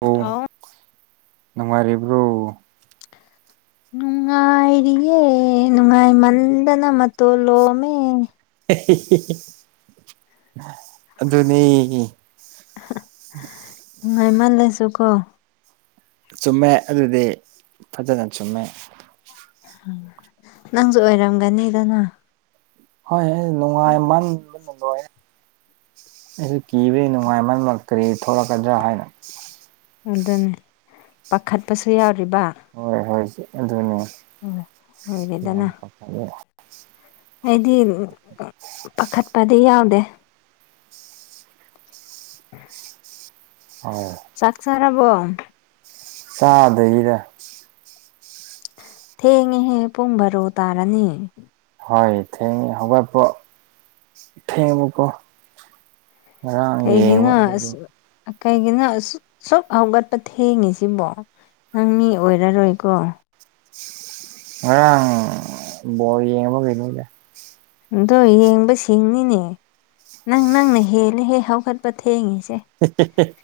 ꯑꯣ [unintelligible] ꯅꯨꯡꯉꯥꯏꯔꯤꯕ꯭ꯔꯣ [inaudible] ꯅꯨꯡꯉꯥꯏꯔꯤꯌꯦ ꯅꯨꯡꯉꯥꯏꯃꯟꯗꯅ ꯃꯇꯣꯂꯣꯃꯦ ꯑꯗꯨꯅꯤ ꯅꯨꯡ ꯉꯥꯏꯃꯜꯂꯁꯨ ꯀꯣ ꯆꯨꯝꯃꯦ ꯑꯗꯨꯗꯤ ꯐꯖꯅ ꯆꯨꯝꯃꯦ ꯅꯪꯁꯨ ꯑꯣꯏꯔꯝꯒꯅꯤꯗꯅ ꯍꯣꯏ ꯅꯨꯡꯉꯥꯏ ꯃꯥꯡꯕ ꯅꯨꯡꯂꯣꯏ ꯑꯩꯁꯨ ꯀꯤꯕꯒꯤ ꯅꯨꯡꯉꯥꯏ ꯃꯔ ꯃꯔ ꯀꯔꯤ ꯊꯣꯛꯂꯛꯀꯗ꯭ꯔꯥ ꯍꯥꯏꯅꯣ ꯑꯗꯨꯅꯤ ꯄꯥꯈꯠꯄꯁꯨ ꯌꯥꯎꯔꯤꯕ ꯍꯣꯏ ꯍꯣꯏ ꯑꯗꯨꯅꯦ ꯍꯣꯏ ꯌꯥꯝ ꯂꯣꯏꯔꯦꯗꯅ ꯄꯥꯈꯠꯂꯦ ꯑꯩꯗꯤ ꯄꯥꯈꯠꯄꯗꯤ ꯌꯥꯎꯗꯦ ꯑꯣ ꯆꯥꯛꯁꯔꯔꯕꯣ ꯆꯥꯗꯔ ꯊꯦꯡꯉꯦꯍꯦ ꯄꯨꯡ ꯕꯔꯣ ꯇꯥꯔꯅꯤ ꯍꯣꯏ ꯏ ꯊ ꯍꯄꯣ ꯊꯦꯡ ꯑꯃꯨꯀꯣ ꯑꯥꯡ ꯌꯦ ꯀꯩꯒꯤꯅꯣ ꯃꯥꯗꯤ ꯑꯁ ꯀꯩꯒꯤꯅꯣ ꯑ ꯁꯛ ꯍꯧꯒꯠꯄ ꯊꯦꯡꯉꯤꯁꯤꯕꯣ ꯅꯪ ꯃꯤ ꯑꯣꯏꯔꯔꯣꯏꯀꯣ ꯑ ꯌꯦꯡꯉꯕ ꯀꯩꯅ ꯑꯗꯣ ꯌꯦꯡꯕꯁꯤꯡꯅꯤꯅꯦ ꯅꯪ ꯅꯪꯅ ꯍꯦꯟꯅ ꯍꯦꯛ ꯍꯧꯒꯠꯄ ꯊꯦꯡꯉꯤꯁꯦ [unintelligible]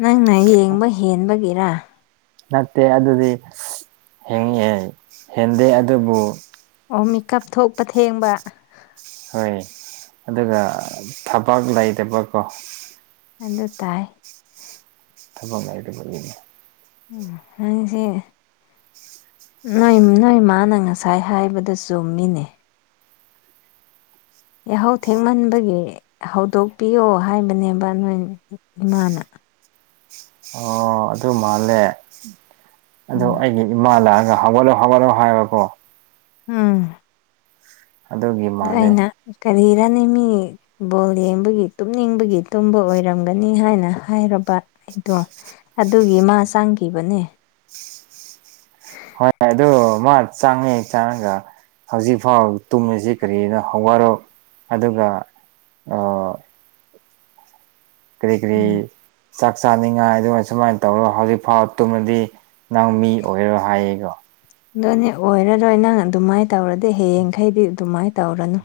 ꯅꯪꯅ ꯌꯦꯡꯕ ꯍꯦꯟꯕꯒꯤꯔ ꯅꯠꯇꯦ ꯑꯗꯨꯗꯤ ꯍꯦꯡꯉꯍꯦ ꯍꯦꯟꯗꯦ ꯑꯗꯨꯕꯨ ꯑꯣ ꯃꯤꯀꯞ ꯊꯣꯛꯄ ꯊꯦꯡꯕ ꯍꯣꯏ ꯑꯗꯨꯒ ꯊꯕꯛ ꯂꯩꯇꯕꯀꯣ ꯑꯗꯨ ꯇꯥꯏ ꯊꯕꯛ ꯉꯥꯏꯗꯕꯒꯤꯅꯦ ꯅꯪꯁꯦ ꯅꯣꯏ ꯅꯣꯏ ꯃꯥꯅ ꯉꯁꯥꯏ ꯍꯥꯏꯕꯗ ꯆꯨꯝ ꯃꯤꯅꯦ ꯌꯥꯍꯧ ꯊꯦꯡꯃꯟꯕꯒꯤ ꯍꯧꯗꯣꯛꯄꯤꯌꯣ ꯍꯥꯏꯕꯅꯦꯕ ꯅꯣꯏ ꯏꯃꯥꯅ ꯑꯣ ꯑꯗꯨ ꯃꯥꯜꯂꯦ ꯑꯣ ꯎꯝ ꯑꯩꯒꯤ ꯏꯃꯥ ꯂꯥꯛꯑꯒ ꯍꯕꯂꯣ ꯍꯒꯂꯣ ꯍꯥꯏꯕꯀꯣ ꯎꯝ ꯑꯗꯨꯒꯤ ꯑꯗꯣ ꯃꯥꯜꯂꯦ ꯑꯩꯅ ꯀꯔꯤꯔꯅꯤ ꯃꯤ ꯕꯣꯜ ꯌꯦꯡꯕꯒꯤ ꯇꯨꯝꯅꯤꯡꯕꯒꯤ ꯇꯨꯝꯕ ꯑꯣꯏꯔꯝꯒꯅꯤ ꯍꯥꯏꯅ ꯍꯥꯏꯔꯕ ꯑꯩꯗꯣ ꯑꯗꯨꯒꯤ ꯃꯥ ꯆꯥꯡꯈꯤꯕꯅꯦ ꯍꯣꯏ ꯑꯗꯨ ꯃꯥ ꯆꯥꯡꯉꯦ ꯆꯥꯡꯉꯒ ꯍꯧꯖꯤꯛ ꯐꯥꯎ ꯇꯨꯝꯃꯤꯁꯤ ꯀꯔꯤꯅꯣ ꯍꯋꯥꯔꯣ ꯑꯗꯨꯒ ꯑ ꯀꯔꯤ ꯀꯔꯤ ꯎꯝ ꯆꯥꯛ ꯆꯥꯅꯤꯡꯉꯥꯏ ꯑꯗꯨꯃꯥꯏ ꯁꯨꯃꯥꯏꯅ ꯇꯧꯔꯣ ꯍꯧꯖꯤꯛ ꯐꯥꯎꯕ ꯇꯨꯝꯃꯗꯤ ꯅꯪ ꯃꯤ ꯑꯣꯏꯔꯣ ꯍꯥꯏꯌꯦꯀꯣ ꯑꯗꯅꯦ ꯑꯣꯏꯔꯔꯣꯏ ꯅꯪ ꯑꯗꯨꯃꯥꯏꯅ ꯇꯧꯔꯗꯤ ꯍꯌꯦꯡꯈꯩꯗꯤ ꯑꯗꯨꯃꯥꯏꯅ ꯇꯧꯔꯅꯨ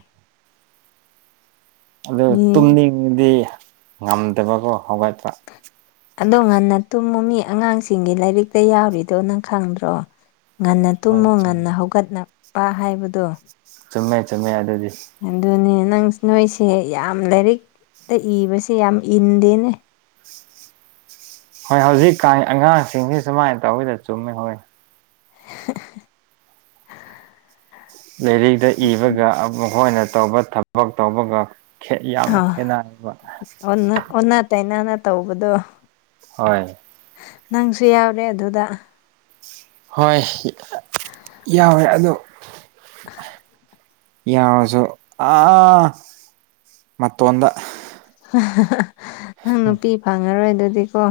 ꯑꯗꯨ ꯃꯤ ꯇꯨꯝꯅꯤꯡꯕꯗꯤ ꯉꯝꯗꯕꯀꯣ ꯍꯧꯒꯠꯇ꯭ꯔ ꯑꯗꯣ ꯉꯟꯅ ꯇꯨꯝꯃ ꯃꯤ ꯑꯉꯥꯡꯁꯤꯡꯒꯤ ꯂꯥꯏꯔꯤꯛꯇ ꯌꯥꯎꯔꯤꯗꯣ ꯅꯪ ꯈꯪꯗ꯭ꯔꯣ ꯉꯟꯅ ꯍꯣꯏ ꯇꯨꯝꯃꯨ ꯆꯨꯝꯃꯦ ꯉꯟꯅ ꯍꯧꯒꯠꯂꯄ ꯍꯥꯏꯕꯗꯣ ꯆꯨꯝꯃꯦ ꯆꯨꯝꯃꯦ ꯑꯗꯨꯗꯤ ꯑꯗꯨꯅꯦ ꯅꯪ ꯅꯣꯏꯁꯦ ꯌꯥꯝ ꯂꯥꯏꯔꯤꯛꯇ ꯏꯕꯁꯦ ꯌꯥꯝ ꯏꯟꯗꯦꯅꯦ ꯍꯣꯏ ꯍꯧꯖꯤꯛꯀꯥꯟ ꯑꯉꯥꯡꯁꯤꯡꯁꯤ ꯁꯨꯃꯥꯏꯅ ꯇꯧꯋꯤꯗ ꯆꯨꯝꯃꯦ ꯍꯣꯏ ꯂꯥꯏꯔꯤꯗ ꯏꯕꯒ ꯃꯈꯣꯏꯅ ꯇꯧꯕ ꯊꯕꯛ ꯇꯧꯕꯒ ꯌꯥꯝꯅ ꯈꯦꯠꯅꯔꯕ ꯑꯣ ꯑꯣꯟꯅ ꯇꯥꯏꯅꯥꯅ ꯇꯧꯕꯗꯣ ꯍꯣꯏ ꯅꯪꯁꯨ ꯌꯥꯎꯔꯦ ꯑꯗꯨꯗ ꯍꯣꯏ ꯌꯥꯎꯋꯦ ꯑꯗꯣ ꯌꯥꯎꯁꯨꯣ ꯑ ꯃꯣꯗ ꯅꯪ ꯅꯨꯄꯤ ꯐꯪꯉꯔꯣꯏ ꯑꯗꯨꯗꯤꯀꯣ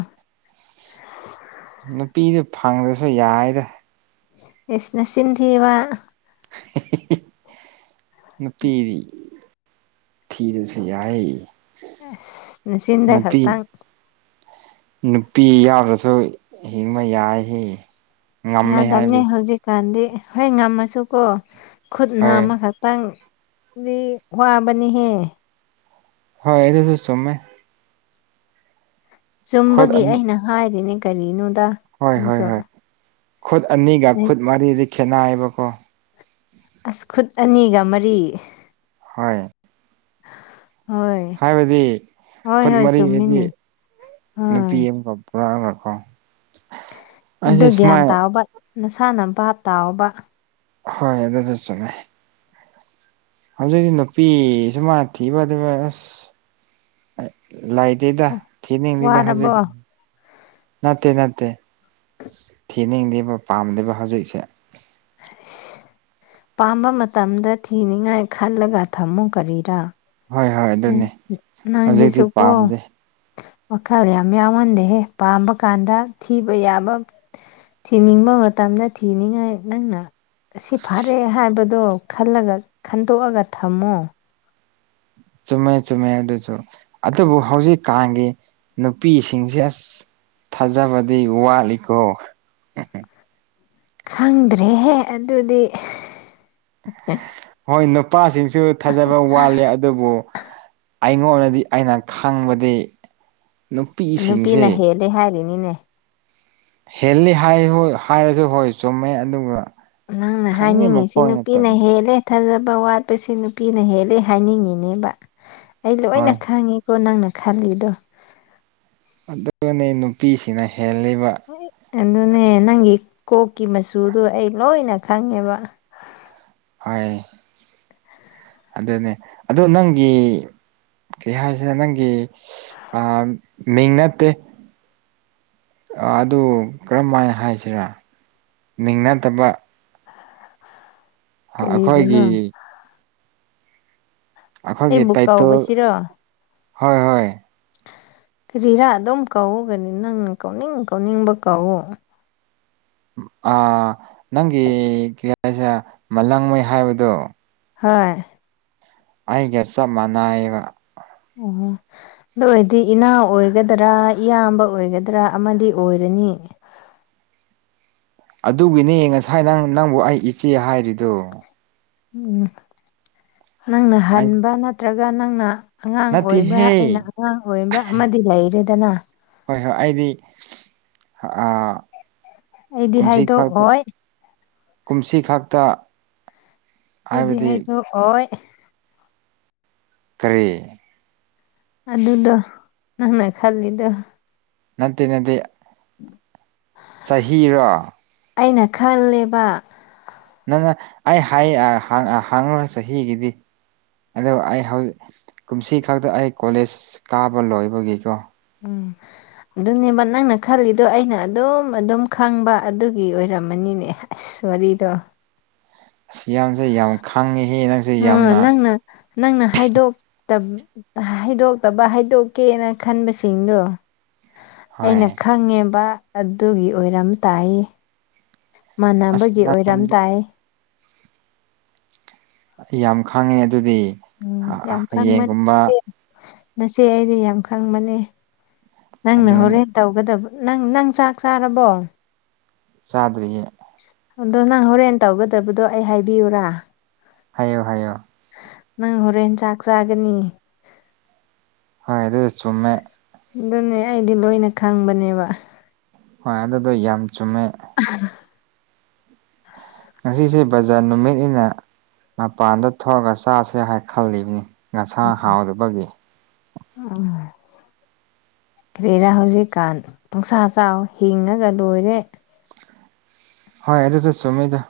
ꯅꯨꯄꯤꯗꯨ ꯐꯪꯗ꯭ꯔꯁꯨ ꯌꯥꯏꯗ ꯏꯁ ꯅꯆꯤꯟ ꯊꯤꯕ ꯎ ꯄꯤꯗꯤ ꯊꯤꯔꯁꯨ ꯌꯥꯏ ꯑ ꯆꯤꯟꯟꯗ ꯈ ꯅꯨꯄꯤ ꯇꯪ ꯅꯨꯄꯤ ꯌꯥꯎ꯭ꯔꯁꯨ ꯍꯤꯡꯕ ꯌꯥꯏ ꯉꯝꯃꯦ ꯌꯥꯗꯕꯅꯤ ꯍꯥꯏꯕꯤ ꯍꯧꯖꯤꯛꯀꯥꯟꯗꯤ ꯍꯣꯏ ꯉꯝꯃꯁꯨꯀꯣ ꯈꯨꯠꯅ ꯍꯣꯏ ꯑꯃꯈꯛ ꯇꯪꯗꯤ ꯋꯥꯕꯅꯤꯍꯦ ꯍꯣꯏ ꯑꯩꯗꯨ ꯁꯁ ꯆꯣꯃꯦ ꯈꯨꯠ ꯆꯨꯝꯕꯒꯤ ꯑꯅꯤ ꯑꯩꯅ ꯍꯥꯏꯔꯤꯅꯦ ꯀꯔꯤꯅꯣꯗ ꯍꯣꯏ ꯍꯣꯏ ꯅꯪꯁꯑꯣ ꯍꯣꯏ ꯈꯨꯠ ꯑꯅꯤꯒ ꯈꯨꯠ ꯃꯔꯤꯗꯤ ꯈꯦꯠꯅꯑꯕꯀꯣ ꯑꯁꯈꯨꯠ ꯑꯅꯤꯒ ꯃꯔꯤ ꯍ ꯎ ꯍꯥꯏꯕꯗꯤ ꯈꯨꯠ ꯍꯣꯏ ꯃꯔꯤ ꯍꯥꯏꯗꯤ ꯆꯨꯝꯃꯤꯅꯤ ꯅꯨꯄꯤ ꯍꯣꯏ ꯑꯃꯒ ꯄꯨꯔꯛꯑꯒꯀꯣ ꯑꯩꯁꯦ ꯑꯗꯨ ꯒ꯭ꯌꯥꯟ ꯁꯨꯃꯥꯏꯅ ꯇꯥꯕ ꯅꯁꯥꯅꯄꯥꯥꯞ ꯇꯥꯎꯕ ꯍꯣꯏ ꯑꯗꯨꯗ ꯆꯨꯝꯉ ꯍꯧꯖꯤꯛꯇꯛꯇꯤ ꯅꯨꯄꯤ ꯁꯨꯃꯅ ꯊꯤꯕ ꯑꯗꯨꯒ ꯑꯁ ꯂꯥꯏꯠ ꯗ ꯊꯗ ꯍꯥꯏ ꯋꯥꯔꯕꯣ ꯅꯠꯇꯦ ꯅꯠꯇꯦ ꯊꯦꯅꯤꯡꯂꯤꯕ ꯄꯥꯝꯗꯦꯕ ꯍꯧꯖꯤꯛꯁꯦ ꯑꯁ ꯄꯥꯝꯕ ꯃꯇꯝꯗ ꯊꯤꯅꯤꯉꯥꯏ ꯈꯜꯂꯒ ꯊꯝꯃꯨ ꯀꯔꯤꯔꯥ ꯍꯣꯏ ꯍꯣꯏ ꯎꯝ ꯑꯗꯨꯅꯤ ꯍꯧꯖꯤꯛꯇꯤ ꯅꯪꯁꯤꯁꯨꯀꯣ ꯄꯥꯝꯗꯦ ꯋꯥꯈꯜ ꯌꯥꯝ ꯌꯥꯎꯍꯟꯗꯦꯍꯦ ꯄꯥꯝꯕ ꯀꯥꯟꯗ ꯊꯤꯕ ꯌꯥꯕ ꯊꯤꯅꯤꯡꯕ ꯃꯇꯝꯗ ꯊꯤꯅꯤꯡꯉꯥꯏ ꯅꯪꯅ ꯑꯁꯤ ꯐꯔꯦ ꯍꯥꯏꯕꯗꯣ ꯈꯜꯂꯒ ꯈꯟꯗꯣꯛꯑꯒ ꯊꯝꯃꯣ ꯆꯨꯝꯃꯦ ꯆꯨꯝꯃꯦ ꯑꯗꯨꯁꯨ ꯑꯗꯨꯕꯨ ꯍꯧꯖꯤꯛꯀꯥꯟꯒꯤ ꯅꯨꯄꯤꯁꯤꯡꯁꯦ ꯑꯁ ꯊꯥꯖꯕꯗꯤ ꯋꯥꯠꯂꯤꯀꯣ ꯎꯝ ꯎꯝ ꯈꯪꯗ꯭ꯔꯦꯍꯦ ꯑꯗꯨꯗꯤ ꯍꯣꯏ ꯅꯨꯄꯥꯁꯤꯡꯁꯨ ꯊꯥꯖꯕ ꯋꯥꯠꯂꯦ ꯑꯗꯨꯕꯨ ꯑꯩꯉꯣꯟꯗꯗꯤ ꯑꯩꯅ ꯈꯪꯕꯗꯤ ꯅꯨꯄꯤꯁꯤꯡꯁꯦ ꯅꯨꯄꯤꯅ ꯍꯦꯜꯂꯦ ꯍꯥꯏꯔꯤꯅꯤꯅꯦ ꯍꯦꯜꯂꯤ ꯍꯥꯏ ꯍꯥꯏꯔꯁꯨ ꯍꯣꯏ ꯆꯨꯝꯃꯦ ꯑꯗꯨꯒ ꯅꯪꯅ ꯈꯪꯗꯦ ꯍꯥꯏꯅꯤꯡꯉꯤꯁꯤ ꯃꯈꯣꯏꯅ ꯅꯨꯄꯤꯅ ꯇꯧꯔꯤꯁꯦ ꯍꯦꯜꯂꯦ ꯊꯥꯖꯕ ꯋꯥꯠꯄꯁꯦ ꯅꯨꯄꯤꯅ ꯍꯦꯜꯂꯦ ꯍꯥꯏꯅꯤꯡꯉꯤꯅꯦꯕ ꯑꯩ ꯂꯣꯏꯅ ꯍꯣꯏ ꯈꯪꯉꯤ ꯀꯣ ꯅꯪꯅ ꯈꯂꯤꯗꯣ ꯑꯗꯨꯅꯤ ꯅꯨꯄꯤꯁꯤꯅ ꯍꯦꯜꯂꯤꯕ ꯑꯗꯨꯅꯦ ꯅꯪꯒꯤ ꯀꯣꯛꯀꯤ ꯃꯆꯨꯗꯣ ꯑꯩ ꯂꯣꯏꯅ ꯈꯪꯉꯦꯕ ꯍꯣꯏ ꯑꯗꯨꯅꯦ ꯑꯗꯣ ꯅꯪꯒꯤ ꯀꯩ ꯍꯥꯏꯁꯤꯔ ꯅꯪꯒꯤ ꯑ ꯃꯤꯡ ꯅꯠꯇꯦ ꯑꯗꯨ ꯀꯔꯝꯍꯥꯏꯅ ꯍꯥꯏꯁꯤꯔꯥ ꯃꯤꯡꯅꯠꯇꯕ ꯑꯩꯈꯣꯏꯒꯤ ꯀꯔꯤꯕꯨꯅꯣ ꯑꯩꯈꯣꯏꯒꯤ ꯑꯩꯕꯨ ꯇꯥꯏꯇꯜ ꯀꯧꯕꯁꯤꯔꯣ ꯍꯣꯏ ꯍꯣꯏ ꯀꯔꯤꯔꯥ ꯑꯗꯨꯝ ꯀꯧꯎꯒꯅꯤ ꯅꯪꯅ ꯀꯧꯅꯤꯡ ꯀꯧꯅꯤꯡꯕ ꯀꯧꯋꯣ ꯑ ꯅꯪꯒꯤ ꯀ꯭ꯔꯤ ꯍꯥꯏꯁꯤꯔꯥ ꯃꯥꯂꯡꯉꯩ ꯍꯥꯏꯕꯗꯨ ꯍꯣꯏ ꯑꯩꯒ ꯆꯞ ꯃꯥꯟꯅꯏꯕ ꯑꯣ [inaudible] ꯑꯗꯨ ꯑꯣꯏꯔꯗꯤ ꯏꯅꯥꯎ ꯑꯣꯏꯒꯗ꯭ꯔꯥ ꯏꯌꯥꯝꯕ ꯑꯣꯏꯒꯗ꯭ꯔꯥ ꯑꯃꯗꯤ ꯑꯣꯏꯔꯅꯤ ꯑꯗꯨꯒꯤꯅꯦ ꯉꯁꯥꯏ ꯅꯪ ꯅꯪꯕꯨ ꯑꯩ ꯏꯆꯦ ꯍꯥꯏꯔꯤꯗꯨꯣ ꯎꯝ ꯅꯪꯅ ꯑꯩ ꯍꯟꯕ ꯅꯠꯇ꯭ꯔꯒ ꯅꯪꯅ ꯑꯉꯥꯡ ꯑꯣꯏꯕ꯭ꯔꯥ ꯅꯠꯇꯦꯍꯦ ꯑꯩꯅ ꯑꯉꯥꯡ ꯑꯣꯏꯕ꯭ꯔꯥ ꯑꯃꯗꯤ ꯂꯩꯔꯦꯗꯅ ꯍꯣꯏ ꯍꯣꯏ ꯑꯩꯗꯤ ꯑꯩꯗꯤ ꯀꯨꯝꯁꯤ ꯈꯛꯇ ꯍꯥꯏꯗꯣꯛꯑꯣꯏ ꯀꯨꯝꯁꯤ ꯈꯛꯇ ꯍꯥꯏꯗꯤ ꯍꯥꯏꯕꯗꯤ ꯍꯥꯏꯗꯨ ꯑꯣꯏꯣꯏ ꯀꯔꯤ ꯑꯗꯨꯗꯣ ꯅꯪꯅ ꯈꯜꯂꯤꯗꯣ ꯅꯠꯇꯦ ꯅꯠꯇꯦ [inaudible] ꯆꯍꯤꯔꯣ ꯑꯩꯅ ꯈꯜꯂꯤꯕ ꯅꯪꯅ ꯑꯩ ꯍꯥꯏ ꯍꯪꯉꯣ ꯆꯍꯤꯒꯤꯗꯤ ꯑꯗꯣ ꯑꯩ ꯍꯧꯖꯤꯛ ꯀꯨꯝꯁꯤ ꯈꯛꯇ ꯑꯩ ꯀꯣꯂꯦꯖ ꯀꯥꯕ ꯂꯣꯏꯕꯒꯤꯀꯣ ꯎꯝ ꯑꯗꯨꯅꯦꯕ ꯅꯪꯅ ꯈꯜꯂꯤꯗꯣ ꯑꯩꯅ ꯑꯗꯨꯝ ꯑꯗꯨꯝ ꯈꯪꯕ ꯑꯗꯨꯒꯤ ꯑꯣꯏꯔꯝꯃꯅꯤꯅꯦ ꯑꯁ ꯋꯥꯔꯤꯗꯣ ꯑꯁ ꯌꯥꯝꯁꯦ ꯌꯥꯝ ꯈꯪꯉꯤꯍꯦ ꯅꯪꯁꯦ ꯌꯥꯝꯅ ꯎ ꯅꯪꯅ ꯍꯥꯏꯗꯣꯛꯇꯕ ꯍꯩꯗꯣꯛꯇꯕ ꯍꯩꯗꯣꯛꯀꯦꯅ ꯈꯟꯕꯁꯤꯡꯗꯣ ꯍꯣꯏ ꯑꯩꯅ ꯈꯪꯉꯦꯕ ꯑꯗꯨꯒꯤ ꯑꯣꯏꯔꯝ ꯇꯥꯏ ꯑꯁ ꯃꯥꯟꯅꯕꯒꯤ ꯅꯪ ꯑꯣꯏꯔꯝ ꯇꯥꯏ ꯑꯩ ꯌꯥꯝ ꯈꯥꯡꯉꯦ ꯑꯗꯨꯗꯤ ꯎꯝ ꯌꯥꯝ ꯍꯌꯦꯡꯒꯨꯝꯕ ꯈꯪꯕꯅꯤꯁꯦ ꯅꯆꯦ ꯑꯩꯗꯤ ꯌꯥꯝ ꯈꯪꯕꯅꯦ ꯅꯪꯅ ꯑꯗꯨ ꯍꯧꯣꯔꯦꯟ ꯇꯧꯒꯗꯕ ꯅꯪ ꯅꯪ ꯆꯥꯛ ꯆꯥꯔꯕꯣ ꯆꯥꯗ꯭ꯔꯤꯌꯦ ꯑꯗꯣ ꯅꯪ ꯍꯣꯔꯦꯟ ꯇꯧꯒꯗꯕꯗꯣ ꯑꯩ ꯍꯥꯏꯕꯤꯌꯨꯔꯥ ꯍꯥꯏꯌꯣ ꯍꯥꯏꯌꯣ ꯅꯪ ꯍꯣꯔꯦꯟ ꯆꯥꯛ ꯆꯥꯒꯅꯤ ꯍꯣꯏ ꯑꯗꯨ ꯆꯨꯝꯃꯦ ꯑꯗꯨꯅꯦ ꯑꯩꯗꯤ ꯂꯣꯏꯅ ꯈꯪꯕꯅꯦꯕ ꯍꯣꯏ ꯑꯗꯨꯗꯣ ꯌꯥꯝ ꯆꯨꯝꯃꯦ ꯑꯍꯥ ꯉꯁꯤꯁꯦ ꯕꯖꯥꯔ ꯅꯨꯃꯤꯠꯅꯤꯅ ꯃꯄꯥꯟꯗ ꯊꯣꯛꯂꯒ ꯆꯥꯁꯦ ꯍꯥꯏ ꯈꯜꯂꯤꯕꯅꯤ ꯉꯁꯥ ꯍꯥꯎꯗꯕꯒꯤ ꯑꯪ ꯀꯔꯤꯔꯥ ꯍꯧꯖꯤꯛꯀꯥꯟ ꯄꯨꯡꯁꯥ ꯆꯥꯎ ꯍꯤꯡꯉꯒ ꯂꯣꯏꯔꯦ ꯍꯣꯏ ꯑꯗꯨꯁꯨ ꯆꯨꯝꯃꯤꯗ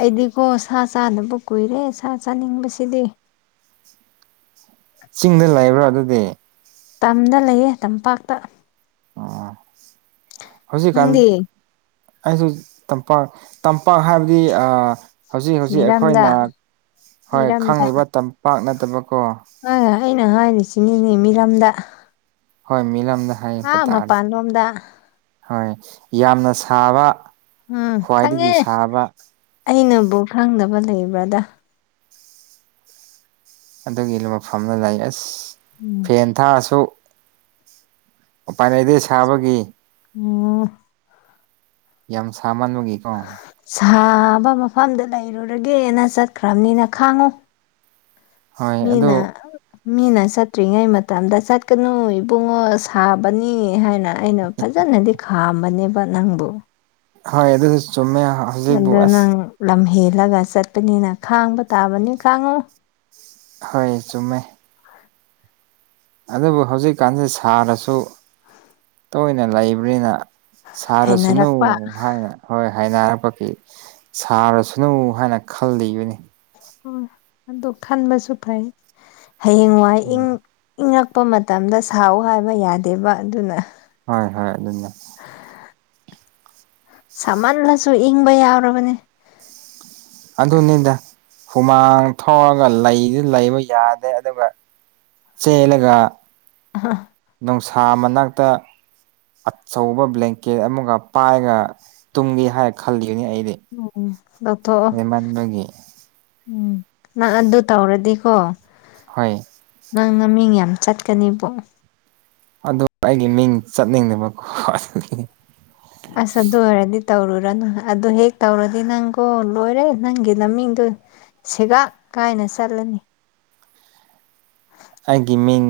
ꯑꯩꯗꯤꯀꯣ ꯁꯥ ꯆꯥꯅꯕ ꯀꯨꯏꯔꯦ ꯁꯥ ꯆꯥꯅꯤꯡꯕꯁꯤꯗꯤ ꯆꯤꯡꯗ ꯂꯩꯕ꯭ꯔꯥ ꯑꯗꯨꯗꯤ ꯇꯝꯗ ꯂꯩꯌꯦ ꯇꯝꯄꯥꯛꯇ ꯑꯣ ꯍꯧꯖꯤꯛꯀꯥꯟ ꯅꯪꯗꯤ ꯑꯩꯁꯨ ꯇꯝꯄꯥꯛ ꯇꯝꯄꯥꯛ ꯍꯥꯏꯕꯗꯤ ꯍꯧꯖꯤꯛ ꯍꯧꯖꯤꯛ ꯃꯤꯔꯝꯗ ꯑꯩꯈꯣꯏꯅ ꯍꯣꯏ ꯃꯤꯔꯝꯗ ꯈꯪꯂꯤꯕ ꯇꯝꯄꯥꯛ ꯅꯠꯇꯕꯀꯣ ꯑ ꯑꯩꯅ ꯍꯥꯏꯔꯤꯁꯤꯅꯤꯅꯦ ꯃꯤꯔꯝꯗ ꯍꯣꯏ ꯃꯤꯂꯝꯗ ꯍꯥꯏꯄ ꯑꯥ ꯇꯥꯔꯦ ꯃꯄꯥꯟꯂꯣꯝꯗ ꯍꯣꯏ ꯌꯥꯝꯅ ꯁꯥꯕ ꯎꯝ ꯈꯪꯉꯦ ꯈ꯭ꯋꯥꯏꯗꯒꯤ ꯁꯥꯕ ꯑꯩꯅꯕꯨ ꯈꯪꯗꯕꯥ ꯂꯩꯕ꯭ꯔꯥꯗ ꯑꯗꯨꯒꯤ ꯃꯐꯝꯗ ꯂꯩꯥꯔꯑꯁ [inaudible] ꯐꯦꯟ ꯊꯥꯔꯁꯨ ꯎꯄꯥꯏ ꯂꯩꯗꯦ ꯁꯥꯕꯒꯤ ꯑꯣ ꯌꯥꯝ ꯁꯥꯃꯟꯕꯒꯤꯀꯣ ꯁꯥꯕ ꯃꯐꯝꯗ ꯂꯩꯔꯨꯔꯒꯦꯅ ꯆꯠꯈ꯭ꯔꯕꯅꯤꯅ ꯈꯥꯡꯉꯨ ꯍꯣꯏ ꯃꯤꯅꯥ ꯑꯗꯨ ꯃꯤꯅ ꯆꯠꯇ꯭ꯔꯤꯉꯩ ꯃꯇꯝꯗ ꯆꯠꯀꯅꯨ ꯏꯕꯨꯡꯉꯣ ꯁꯥꯕꯅꯤ ꯍꯥꯏꯅ ꯑꯩꯅ ꯐꯖꯅꯗꯤ ꯈꯥꯝꯕꯅꯦꯕ ꯅꯪꯕꯨ ꯍꯣꯏ ꯑꯗꯨꯁꯨ ꯆꯨꯝꯃꯦ ꯍꯧꯖꯤꯛꯄꯨ ꯑꯗꯨ ꯅꯪ ꯑꯁ ꯂꯝ ꯍꯦꯜꯂꯒ ꯆꯠꯄꯅꯤꯅ ꯈꯥꯡꯕ ꯇꯥꯕꯅꯤ ꯈꯥꯡꯉꯨ ꯍꯣꯏ ꯆꯨꯝꯃꯦ ꯑꯗꯨꯕꯨ ꯍꯧꯖꯤꯛꯀꯥꯟꯁꯦ ꯁꯥꯔꯁꯨ ꯇꯣꯏꯅ ꯂꯩꯕꯅꯤꯅ ꯁꯥꯔꯁꯅꯨ ꯍꯩꯅꯔꯛꯄ ꯍꯥꯏꯅ ꯍꯣꯏ ꯍꯥꯏꯅꯔꯄꯒꯤ ꯁꯥꯔꯁꯅꯨ ꯍꯥꯏꯅ ꯈꯜꯂꯤꯕꯅꯤ ꯑꯗꯨ ꯈꯟꯕꯁꯨ ꯐꯩ ꯍꯌꯦꯡ ꯋꯥꯏ ꯏꯪ ꯎꯝ ꯏꯪꯉꯛꯄ ꯃꯇꯝꯗ ꯁꯥꯎ ꯍꯥꯏꯕ ꯌꯥꯗꯦꯕ ꯑꯗꯨꯅ ꯍꯣꯏ ꯍꯣꯏ ꯑꯗꯨꯅ ꯁꯥꯃꯜꯂꯁꯨ ꯏꯪꯕ ꯌꯥꯎꯔꯕꯅꯦ ꯑꯗꯨꯅꯤꯗ ꯍꯨꯃꯥꯡ ꯊꯣꯛꯑꯒ ꯂꯩꯗꯨ ꯂꯩꯕ ꯌꯥꯗꯦ ꯑꯗꯨꯒ ꯆꯦꯂꯒ ꯍ ꯅꯨꯡꯁꯥ ꯃꯅꯥꯛꯇ ꯑꯆꯧꯕ ꯕ꯭ꯂꯦꯡꯀꯦꯠ ꯑꯃꯒ ꯄꯥꯏꯔꯒ ꯇꯨꯡꯂꯤ ꯍꯥꯏꯔ ꯈꯜꯂꯤꯒꯅꯤ ꯑꯩꯗꯤ ꯎꯝ ꯎꯝ ꯂꯧꯊꯣꯛꯑꯣ ꯂꯩꯃꯟꯕꯒꯤ ꯎꯝ ꯅꯪ ꯑꯗꯨ ꯇꯧꯔꯗꯤꯀꯣ ꯍꯣꯏ ꯅꯪ ꯅꯃꯤꯡ ꯌꯥꯝ ꯆꯠꯀꯅꯤꯕꯣ ꯑꯗꯨ ꯑꯩꯒꯤ ꯃꯤꯡ ꯆꯠꯅꯤꯡꯗꯕꯀꯣ ꯑꯗꯨꯒꯤ ꯑꯁ ꯑꯗꯨ ꯑꯣꯏꯔꯗꯤ ꯇꯧꯔꯨꯔꯅꯨ ꯑꯗꯨ ꯍꯦꯛ ꯇꯧꯔꯗꯤ ꯅꯪꯀꯣ ꯂꯣꯏꯔꯦ ꯅꯪꯒꯤ ꯅꯃꯤꯡꯗꯨ ꯁꯤꯒꯥꯛ ꯀꯥꯏꯅ ꯆꯠꯂꯅꯤ ꯑꯩꯒꯤ ꯃꯤꯡ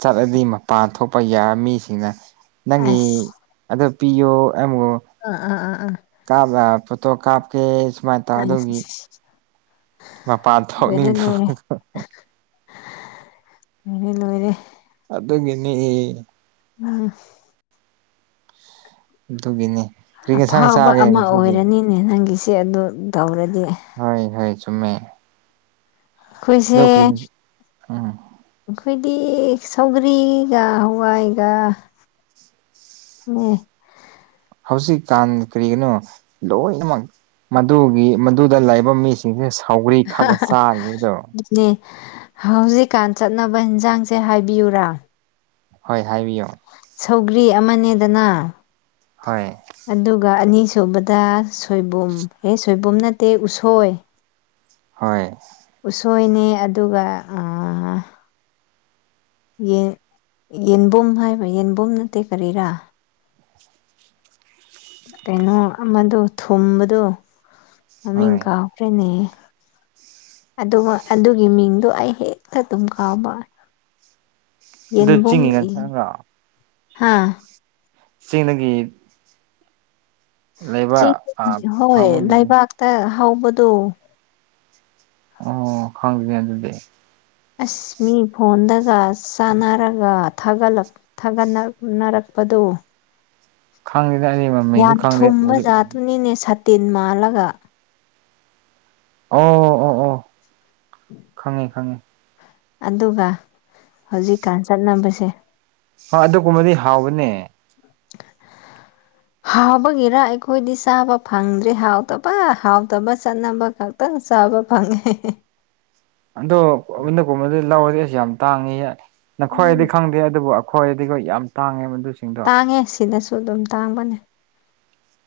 ꯆꯠꯂꯗꯤ ꯃꯄꯥꯟ ꯊꯣꯛꯄ ꯌꯥ ꯃꯤꯁꯤꯡꯅ ꯅꯪꯒꯤ ꯑꯁ ꯑꯗꯣ ꯄꯤꯌꯣ ꯑꯦꯝꯑꯣ ꯑꯥ ꯑꯥ ꯑꯥ ꯑꯥ ꯇꯥꯕ꯭ꯔꯥ ꯐꯣꯇꯣ ꯀꯥꯞꯀꯦ ꯁꯨꯃꯥꯏꯅ ꯇꯧ ꯑꯥ ꯑꯗꯨꯒꯤ ꯑꯁ ꯃꯄꯥꯟ ꯊꯣꯛꯅꯤꯡꯇꯕ ꯃꯤꯗꯤ ꯂꯣꯏꯔꯦ ꯑꯗꯨꯒꯤꯅꯦ... [unintelligible] ꯗꯨꯒꯤꯅꯤ ꯑꯐꯥꯎꯕ ꯑꯃ ꯑꯣꯏꯔꯅꯤꯅꯦ ꯅꯪꯒꯤꯁꯦ ꯑꯗꯨ ꯇꯧꯔꯗꯤ ꯍꯣꯏ ꯍꯣꯏ ꯆꯨꯝꯃꯦ ꯑꯗꯨ ꯀ꯭ꯔꯤ ꯎꯝ [inaudible] ꯑꯈꯣꯏꯗꯤ ꯁꯥꯎꯒ꯭ꯔꯤꯒ ꯍꯋꯥꯏꯒ ꯅ‌ꯦ ꯍꯧꯖꯤꯛꯀꯥꯟ ꯀꯔꯤꯒꯤꯅꯣ ꯂꯣꯏꯅꯃꯛ ꯃꯗꯨꯒꯤ ꯃꯗꯨꯗ ꯂꯥꯛꯏꯕ ꯃꯤꯁ ꯁꯤꯡꯁꯦ ꯁꯧꯎꯒ꯭ꯔꯤ ꯈꯛꯒ ꯆꯥꯔꯤꯕꯗꯣ ꯗꯤ ꯍꯧꯖꯤꯛꯀꯥꯟ ꯆꯠꯅꯕ ꯍꯦꯟꯁꯥꯡꯁꯦ ꯍꯥꯏꯕꯤꯌꯨꯔꯥ ꯍꯣꯏ ꯍꯥꯏꯕꯤꯌꯣ ꯁꯧꯒ꯭ꯔꯤ ꯑꯃꯅꯦꯗꯅ ꯍꯣꯏ ꯑꯗꯨꯒ ꯑꯅꯤꯁꯨꯕꯗ ꯁꯣꯏꯕꯨꯝ ꯑꯦ ꯁꯣꯏꯕꯨꯝ ꯅꯠꯇꯦ ꯎꯁꯣꯏ ꯍꯣꯏ ꯎꯁꯣꯏꯅꯤ ꯑꯗꯨꯒ... ꯌꯦ ꯌꯦꯟꯕꯨꯝ ꯍꯥꯏꯕ ꯌꯦꯟꯕꯨꯝ ꯅꯠꯇꯦ ꯀꯔꯤꯔꯥ ꯀꯩꯅꯣ ꯑꯃꯗꯣ ꯊꯨꯝꯕꯗꯣ ꯃꯃꯤꯡ ꯍꯣꯏ ꯀꯥꯎꯈ꯭ꯔꯦꯅꯦ ꯑꯗꯨ ꯑꯗꯨꯒꯤ ꯃꯤꯡꯗꯣ ꯑꯩ ꯍꯦꯛꯇ ꯑꯗꯨꯝ ꯀꯥꯎꯕ ꯑꯗꯨ ꯌꯦꯕꯨꯝ ꯆꯤꯡꯒꯤ ꯑꯦ ꯉꯟꯁꯥꯡꯔꯣ ꯍꯥ ꯆꯦꯡꯅꯒꯤ ꯆꯤꯡ ꯑꯥ ꯍꯣꯏ ꯐꯪꯕꯒꯤꯅꯤ ꯂꯩꯕꯥꯛꯇ ꯍꯧꯕꯗꯣ ꯑꯣ ꯈꯪꯗꯦ ꯑꯗꯨꯗꯤ ꯑꯁ ꯃꯤ ꯐꯣꯟꯗꯒ ꯆꯥꯟꯅꯔꯒ ꯊꯥꯒꯠꯂꯛ ꯊꯥꯒꯠꯅꯅꯔꯛꯄꯗꯨ ꯈꯪꯉꯤꯗ ꯑꯅꯤꯃꯛ ꯌꯥꯝ ꯊꯨꯝꯕ ꯖꯥꯠꯇꯨꯅꯤꯅꯦ ꯁꯥꯇꯤꯟ ꯃꯥꯜꯂꯒ ꯑꯣ ꯑꯣ ꯑꯣ ꯈꯪꯉꯦ ꯈꯪꯉꯦ ꯑꯗꯨꯒ ꯍꯧꯖꯤꯛꯀꯥꯟ ꯆꯠꯅꯕꯁꯦ ꯍꯥ ꯑꯗꯨꯒꯨꯝꯕꯗꯤ ꯍꯥꯎꯕꯅꯦ [unintelligible] ꯍꯥꯎꯕꯒꯤꯔ ꯑꯩꯈꯣꯏꯗꯤ ꯆꯥꯕ ꯐꯪꯗ꯭ꯔꯦ ꯍꯥꯎꯇꯕ ꯍꯥꯎꯇꯕ ꯆꯠꯅꯕ ꯈꯛ ꯇꯪ ꯆꯥꯕ ꯐꯪꯉꯦ ꯍ‌ꯦ ꯍ‌ꯦ ꯑꯗꯣꯗ ꯑꯗꯨꯗꯤ ꯂꯧꯥꯎꯔꯗꯤ ꯑꯁ ꯌꯥꯝ ꯇꯥꯡꯉꯤ ꯎꯝ ꯅꯈ‌ꫭꯏꯗꯤ ꯈꯪꯗꯦ ꯑꯗꯨꯕꯨ ꯈꯣꯏꯗꯤꯀ‌ꫭ ꯌꯥꯝ ꯇꯥꯡꯉꯦ ꯃꯗꯨꯁ ꯇꯥꯡꯉꯦ ꯁꯤꯗꯁꯨ ꯑꯗꯨꯝ ꯇꯥꯡꯕꯅꯦ